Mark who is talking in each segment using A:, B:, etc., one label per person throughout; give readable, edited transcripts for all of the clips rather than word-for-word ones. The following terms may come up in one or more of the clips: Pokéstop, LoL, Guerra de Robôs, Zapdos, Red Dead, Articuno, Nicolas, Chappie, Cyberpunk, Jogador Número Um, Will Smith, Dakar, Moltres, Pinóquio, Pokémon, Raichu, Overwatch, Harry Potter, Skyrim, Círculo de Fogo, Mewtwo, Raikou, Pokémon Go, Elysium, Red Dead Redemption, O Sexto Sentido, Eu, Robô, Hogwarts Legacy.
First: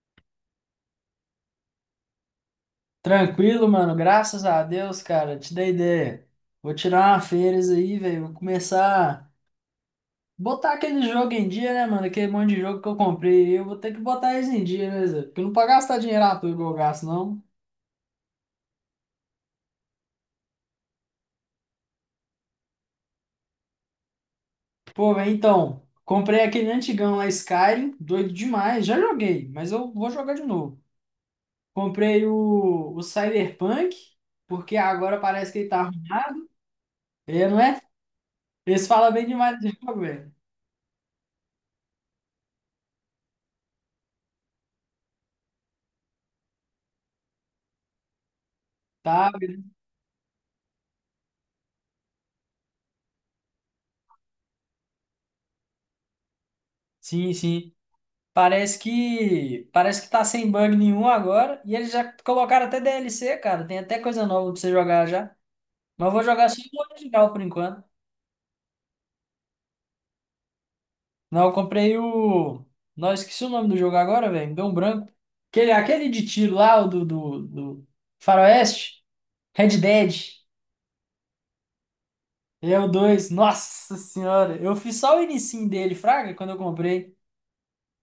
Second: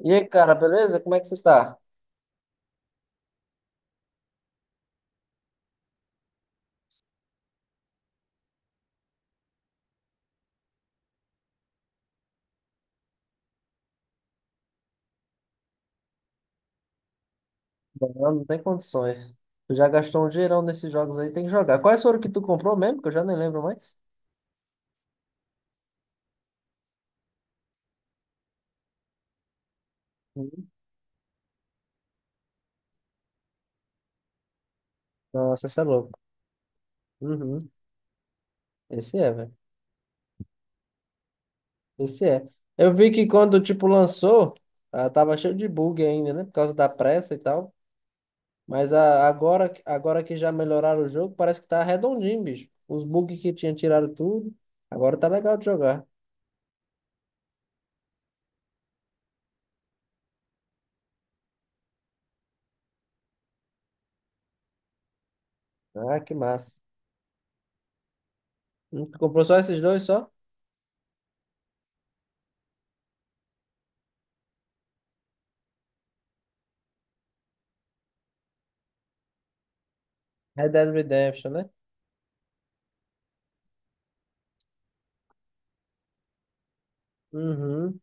A: E aí, cara, beleza? Como é que você tá?
B: Tranquilo, mano. Graças a Deus, cara. Te dei ideia. Vou tirar uma férias aí, velho. Vou começar a botar aquele jogo em dia, né, mano? Aquele monte de jogo que eu comprei. Eu vou ter que botar eles em dia, né, Zé? Porque não pra gastar dinheiro à toa igual eu gasto, não.
A: Não, não tem condições. Tu já gastou um dinheirão nesses jogos aí, tem que jogar. Quais foram que tu comprou mesmo? Que eu já nem lembro mais.
B: Pô, velho, então. Comprei aquele antigão lá, Skyrim. Doido demais. Já joguei, mas eu vou jogar de
A: Hum.
B: novo. Comprei o Cyberpunk, porque agora parece que
A: Nossa,
B: ele
A: você
B: tá
A: é louco.
B: arrumado. É, não
A: Uhum.
B: é? Eles falam
A: Esse
B: bem
A: é, velho.
B: demais do jogo, velho.
A: Esse é. Eu vi que quando, tipo, lançou, ah, tava cheio de bug ainda, né? Por causa da pressa e tal. Mas a-
B: Tá,
A: agora, agora que já melhoraram o jogo, parece que tá redondinho, bicho. Os bugs que tinha tiraram tudo. Agora tá legal de jogar.
B: sim, sim. Parece que tá sem bug nenhum agora e eles já colocaram até DLC, cara. Tem até coisa nova pra você jogar já. Mas eu
A: Ah,
B: vou
A: que
B: jogar só
A: massa.
B: o original por enquanto.
A: Hum. Tu comprou só esses dois, só?
B: Não, eu comprei o. Não, esqueci o nome do jogo agora, velho. Me deu um branco. Aquele de tiro lá, o do Faroeste. Red Dead.
A: Red Dead Redemption, né?
B: É o 2. Nossa senhora. Eu fiz só o inicinho dele, Fraga, quando eu comprei.
A: Uhum.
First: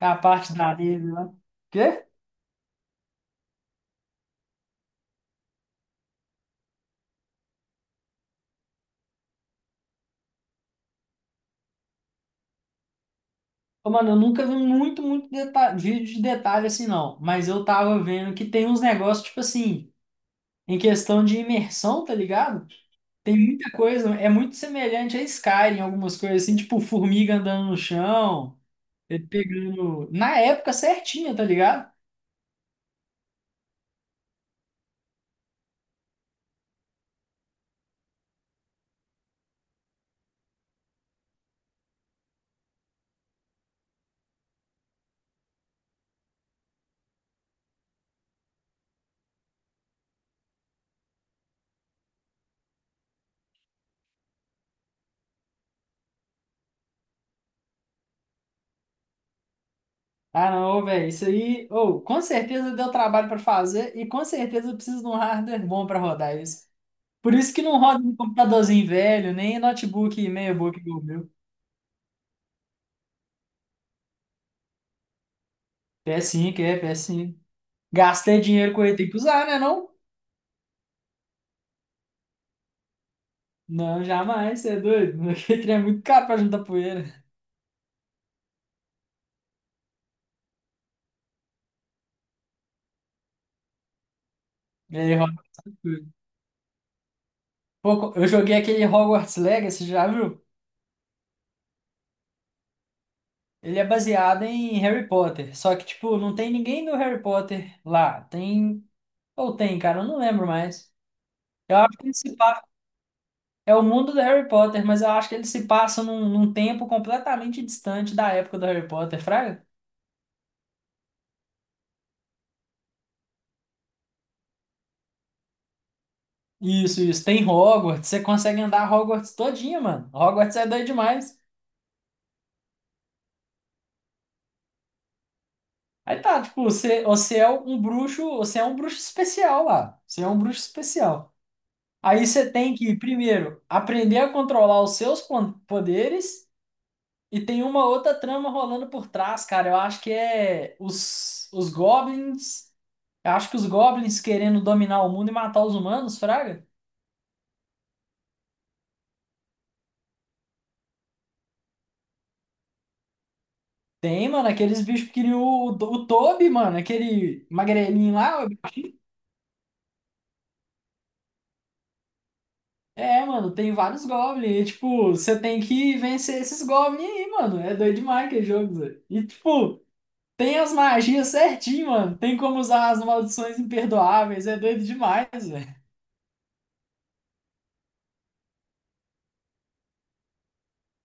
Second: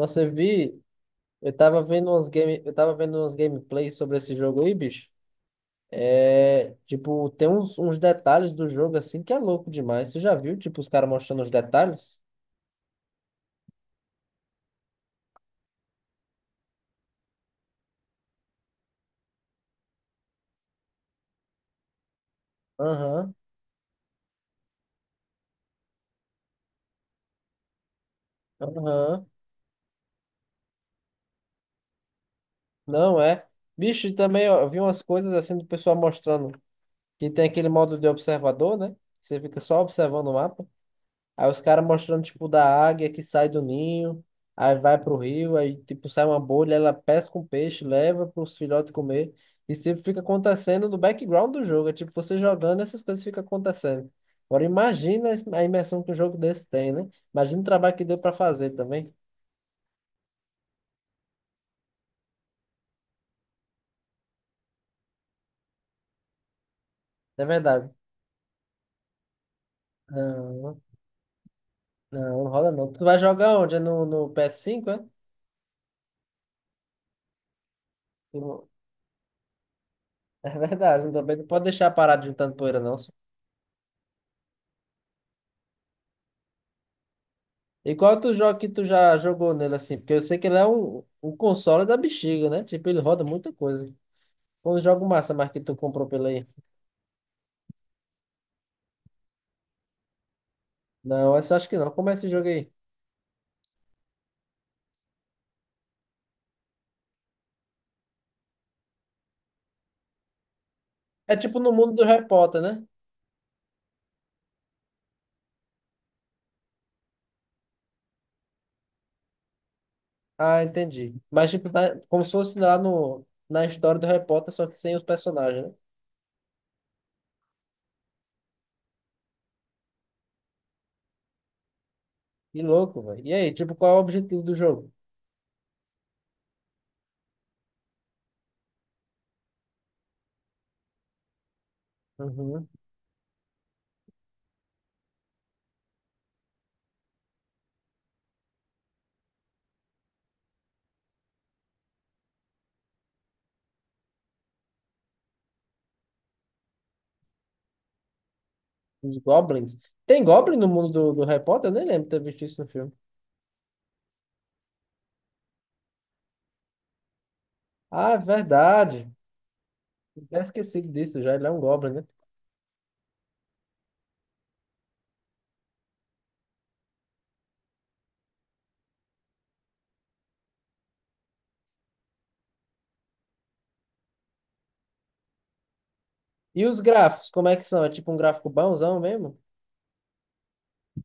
B: A parte da neve lá. Quê?
A: eu tava vendo uns gameplays sobre esse jogo aí, bicho. É, tipo, tem uns detalhes do jogo assim que é louco demais. Você já viu, tipo, os caras mostrando os detalhes?
B: Ô, mano, eu nunca vi muito deta- vídeo de detalhe assim, não. Mas eu tava vendo que tem uns negócios, tipo assim, em questão de imersão, tá ligado?
A: Aham,
B: Tem muita coisa, é muito semelhante a Skyrim, algumas coisas assim, tipo formiga andando no chão,
A: aham.
B: ele pegando. Na época certinha, tá ligado?
A: Não é. Bicho, e também ó, eu vi umas coisas assim do pessoal mostrando que tem aquele modo de observador, né? Você fica só observando o mapa. Aí os caras mostrando, tipo, da águia que sai do ninho, aí vai pro rio, aí, tipo, sai uma bolha, ela pesca um peixe, leva pros filhotes comer. Isso, tipo, fica acontecendo no background do jogo. É tipo, você jogando, essas coisas ficam acontecendo. Agora, imagina a imersão que um jogo desse tem, né? Imagina o trabalho que deu pra fazer também.
B: Ah, não, velho, isso aí, ou com certeza deu trabalho pra fazer e com certeza eu preciso de um hardware bom pra rodar isso. Por
A: É
B: isso que não
A: verdade.
B: roda no computadorzinho velho, nem notebook meia boca
A: Não,
B: igual o meu.
A: não, não rola não. Tu vai jogar onde? É no ps cinco é?
B: PS5, é, PS5. Gastei
A: No-
B: dinheiro com ele, tem que usar, né? Não?
A: É verdade, também não pode deixar parado juntando poeira, não.
B: Não, jamais, você é doido. Aquele trem é muito caro pra juntar poeira.
A: E qual é outro jogo que tu já jogou nele assim? Porque eu sei que ele é o console da bexiga, né? Tipo, ele roda muita coisa. Qual o
B: E
A: jogo
B: aí, rola
A: massa mais que tu
B: bastante coisa.
A: comprou pela aí?
B: Pô, eu joguei aquele Hogwarts Legacy, já viu?
A: Não, essa eu acho que não. Como é esse jogo aí?
B: Ele é baseado em Harry Potter. Só que, tipo, não tem ninguém do Harry Potter lá. Tem. Ou tem, cara, eu não lembro mais.
A: É tipo no
B: Eu
A: mundo
B: acho
A: do
B: que ele
A: Harry
B: se
A: Potter,
B: passa.
A: né?
B: É o mundo do Harry Potter, mas eu acho que ele se passa num, num tempo completamente distante da época do Harry Potter, fraga?
A: Ah, entendi. Mas tipo, tá, como se fosse lá no, na história do Harry Potter, só que sem os personagens, né?
B: Isso, isso. Tem Hogwarts, você consegue andar Hogwarts todinha, mano. Hogwarts é doido demais.
A: Que louco, velho. E aí, tipo, qual é o objetivo do jogo?
B: Aí tá, tipo, você é um bruxo, você é um bruxo especial lá. Você é um bruxo especial. Aí você
A: Uhum.
B: tem que, primeiro, aprender a controlar os seus pon- poderes e tem uma outra trama rolando por trás, cara. Eu acho que é os goblins. Eu acho que os goblins querendo dominar o mundo e matar os humanos, fraga.
A: Os Goblins. Tem Goblin no mundo do Harry Potter? Eu nem lembro de ter visto isso no filme.
B: Tem, mano, aqueles bichos que queriam o Toby, mano, aquele
A: Ah,
B: magrelinho
A: é
B: lá.
A: verdade. Eu tinha esquecido disso já. Ele é um Goblin, né?
B: É, mano, tem vários goblins. E, tipo, você tem que vencer esses goblins aí, mano. É doido demais aquele jogo, Zé. E, tipo, tem as magias certinho, mano. Tem como usar as maldições imperdoáveis. É doido demais, velho.
A: E os gráficos, como é que são? É tipo um gráfico bonzão mesmo?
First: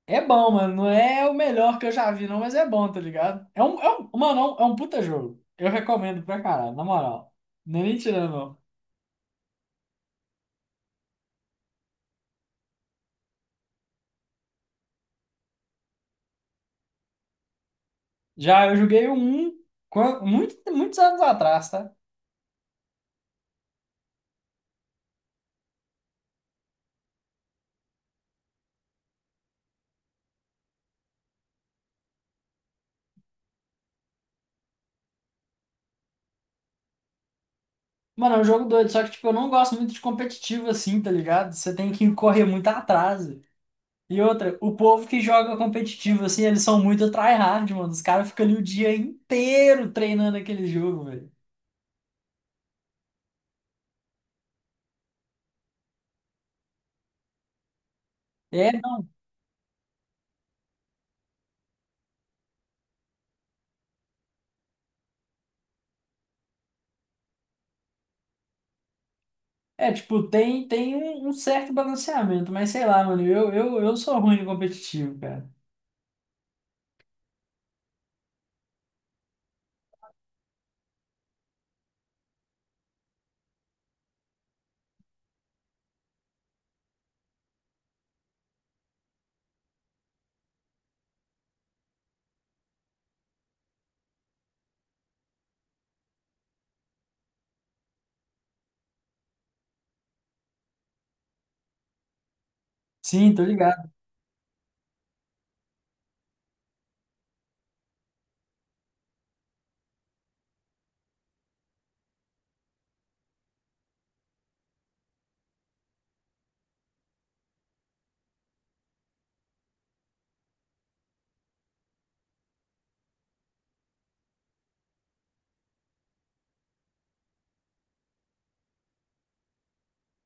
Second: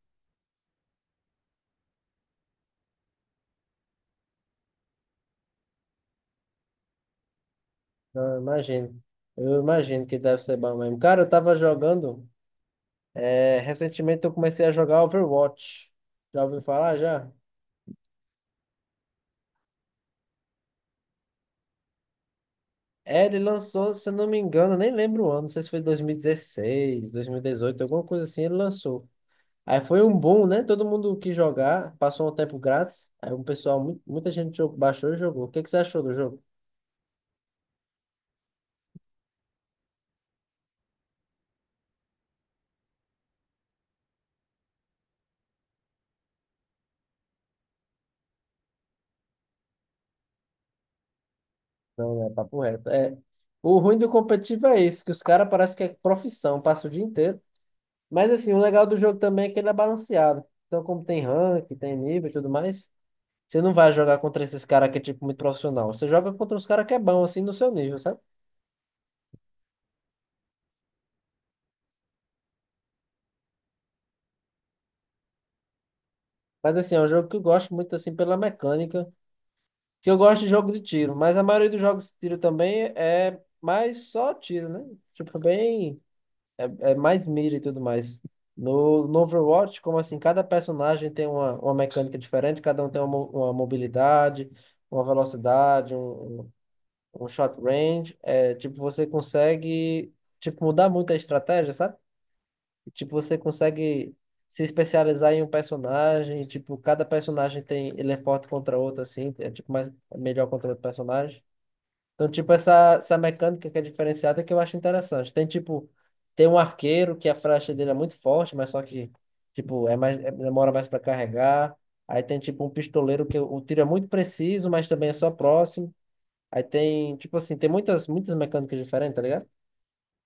B: É bom, mano. Não é o melhor que eu já vi, não, mas é bom, tá ligado? É um, mano, é um puta jogo. Eu recomendo pra caralho, na moral. Não é nem tirando,
A: Não, eu
B: não.
A: imagino. Eu imagino que deve ser bom mesmo. Cara, eu tava jogando. É, recentemente eu comecei a jogar Overwatch. Já ouviu falar já?
B: Já eu joguei um muitos anos atrás, tá?
A: É, ele lançou, se eu não me engano, eu nem lembro o ano, não sei se foi 2016, 2018 alguma coisa assim, ele lançou. Aí foi um boom, né? Todo mundo quis jogar, passou um tempo grátis. Aí um pessoal, muita gente baixou e jogou. O que que você achou do jogo?
B: Mano, é um jogo doido, só que, tipo, eu não gosto muito de competitivo assim, tá ligado? Você tem que correr muito atrás. E outra, o povo que joga competitivo, assim, eles são muito tryhard, mano. Os caras ficam ali o dia inteiro treinando aquele jogo, velho.
A: Não, é papo reto. É, o ruim do competitivo é esse, que os caras parece que é profissão, passa o dia inteiro. Mas assim, o
B: É,
A: legal do
B: não.
A: jogo também é que ele é balanceado. Então, como tem rank, tem nível e tudo mais, você não vai jogar contra esses caras que é tipo muito profissional. Você joga contra os caras que é bom, assim, no seu nível, sabe?
B: É, tipo, tem um certo balanceamento, mas sei lá, mano, eu sou ruim de competitivo, cara.
A: Mas assim, é um jogo que eu gosto muito, assim, pela mecânica. Que eu gosto de jogo de tiro, mas a maioria dos jogos de tiro também é mais só tiro, né? Tipo, bem. É mais mira e tudo mais. No Overwatch, como assim, cada personagem tem uma mecânica diferente, cada um tem uma mobilidade, uma velocidade, um shot range. É, tipo, você consegue, tipo, mudar muito a estratégia, sabe? Tipo,
B: Sim,
A: você
B: tô ligado.
A: consegue se especializar em um personagem, tipo, cada personagem tem, ele é forte contra outro, assim, é tipo mais, melhor contra outro personagem. Então, tipo, essa mecânica que é diferenciada que eu acho interessante. Tem, tipo, tem um arqueiro que a flecha dele é muito forte, mas só que, tipo, é mais, demora mais para carregar. Aí tem, tipo, um pistoleiro que o tiro é muito preciso, mas também é só próximo. Aí tem, tipo assim, tem muitas mecânicas diferentes, tá ligado?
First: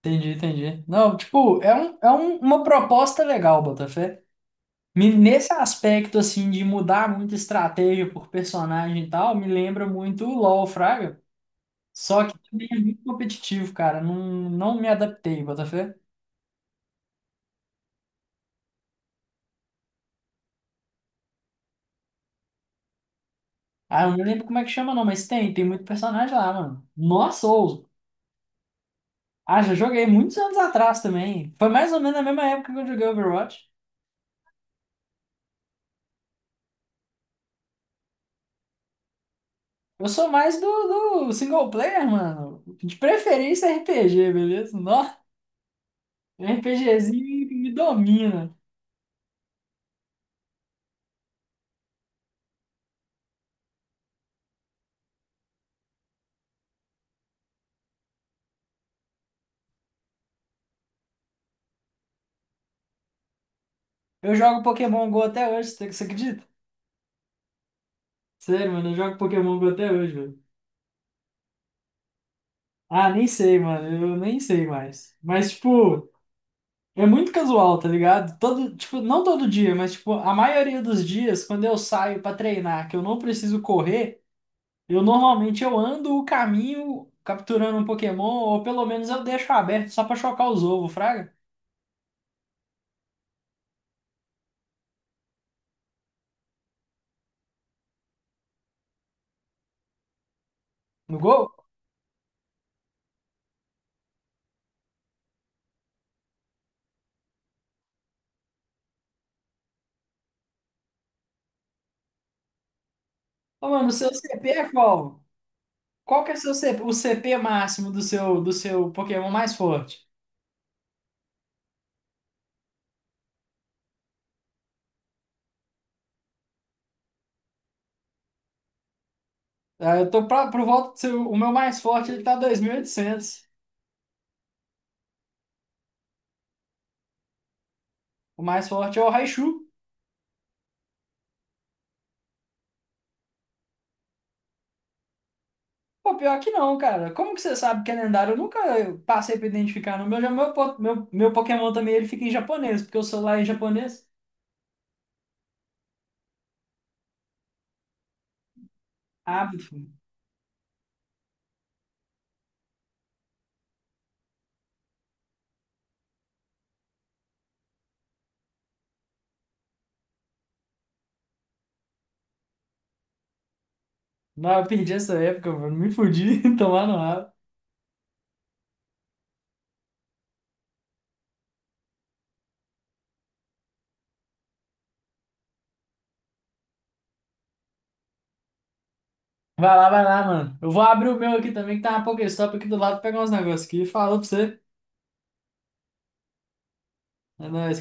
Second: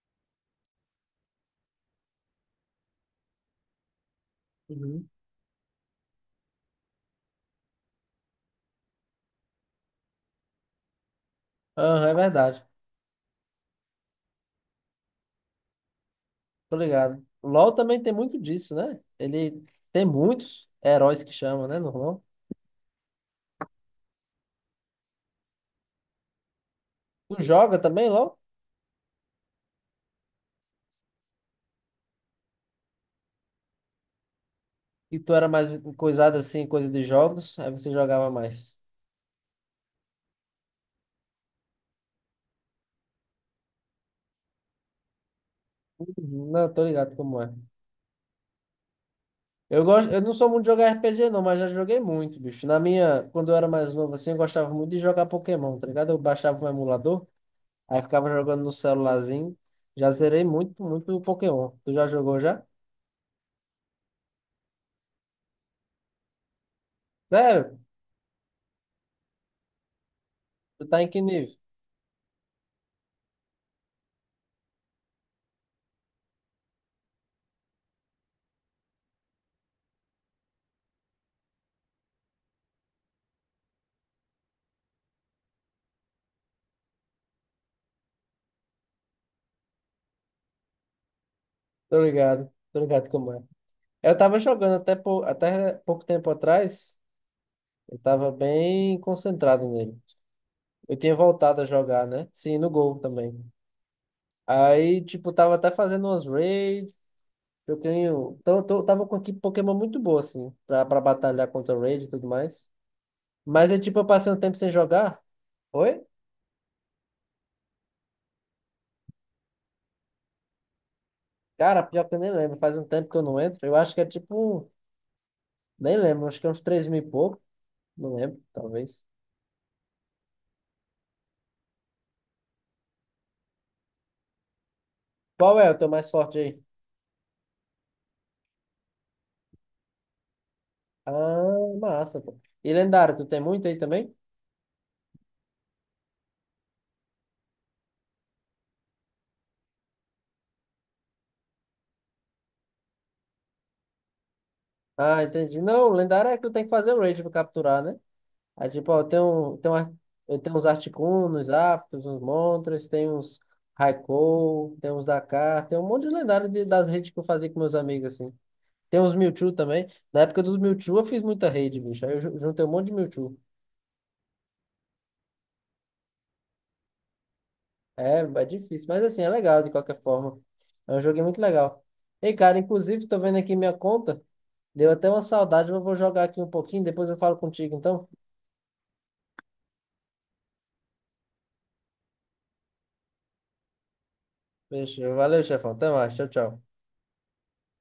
B: Entendi, entendi. Não, tipo, é uma proposta legal, Botafé.
A: Uhum.
B: Me- Nesse aspecto, assim, de mudar muita estratégia por personagem e tal, me lembra muito o LoL, Fraga.
A: Aham, é
B: Só que
A: verdade.
B: também é muito competitivo, cara. Não, não me adaptei, Botafé.
A: Tô ligado. O LoL também tem muito disso, né? Ele tem muitos heróis que chamam, né, no LoL.
B: Ah, eu não lembro como é que chama, não, mas tem muito personagem lá, mano.
A: Tu
B: Nossa,
A: joga
B: ou.
A: também, LoL?
B: Ah, já joguei muitos anos atrás também. Foi mais ou menos na mesma época que eu joguei Overwatch.
A: E tu era mais coisado assim, coisa de jogos, aí você jogava mais.
B: Eu sou mais do single player, mano. De preferência RPG, beleza? Nossa,
A: Não, tô ligado como
B: RPGzinho
A: é.
B: me domina.
A: Eu gosto, eu não sou muito de jogar RPG não, mas já joguei muito, bicho. Quando eu era mais novo assim, eu gostava muito de jogar Pokémon, tá ligado? Eu baixava um emulador, aí ficava jogando no celularzinho. Já zerei muito, muito o Pokémon. Tu já jogou já?
B: Eu jogo Pokémon Go até hoje, você acredita?
A: Sério?
B: Sério, mano, eu jogo Pokémon Go até hoje, mano.
A: Tu tá em que nível?
B: Ah, nem sei, mano, eu nem sei mais. Mas, tipo, é muito casual, tá ligado? Todo, tipo, não todo dia, mas, tipo, a maioria dos dias, quando eu saio pra treinar, que eu não preciso correr, eu normalmente eu ando o caminho capturando um Pokémon, ou pelo menos eu deixo aberto só pra chocar os ovos, fraga?
A: Tô ligado como é. Eu tava jogando até, até pouco tempo atrás, eu tava bem concentrado nele. Eu tinha
B: No gol?
A: voltado a jogar, né? Sim, no Gol também. Aí, tipo, tava até fazendo umas raids, eu tenho. Então, eu tava com aqui Pokémon muito boa, assim, pra batalhar contra o raid e tudo mais.
B: Ô,
A: Mas é
B: mano, o
A: tipo, eu
B: seu
A: passei um
B: CP
A: tempo
B: é
A: sem jogar.
B: qual?
A: Oi?
B: Qual que é o seu CP, o CP máximo do seu Pokémon mais forte?
A: Cara, pior que eu nem lembro. Faz um tempo que eu não entro. Eu acho que é tipo. Nem lembro, acho que é uns 3 mil e pouco. Não lembro, talvez.
B: Ah, eu tô pra, por volta do seu, o meu mais forte ele tá 2.800.
A: Qual é o teu mais forte aí?
B: O mais forte é o Raichu.
A: Ah, massa, pô. E lendário, tu tem muito aí também?
B: Pô, pior que não, cara. Como que você sabe que é lendário? Eu nunca passei pra identificar. No meu, já meu, po- meu Pokémon também ele fica em japonês, porque o celular é em japonês.
A: Ah, entendi. Não, lendário é que tu tem que fazer o raid pra capturar, né? Aí, tipo, ó,
B: Ah,
A: eu tenho uns Articuno, uns Zapdos, uns Moltres, tem uns Raikou, tem uns Dakar, tem um monte de lendário das redes que eu fazia com meus amigos, assim. Tem uns Mewtwo também. Na época dos Mewtwo eu fiz muita rede, bicho. Aí eu juntei um monte de Mewtwo.
B: não, eu perdi essa época, mano. Me fudi, tomar no rabo.
A: É, é difícil, mas assim, é legal de qualquer forma. É um jogo muito legal. Ei, cara, inclusive, tô vendo aqui minha conta. Deu até uma saudade, mas eu vou jogar aqui um pouquinho, depois eu falo contigo, então.
B: Vai lá, mano. Eu vou abrir o meu aqui também, que tá uma Pokéstop aqui do lado, pegar uns negócios aqui e falou pra você.
A: Beijo, valeu, chefão. Até mais, tchau, tchau.
B: É nóis.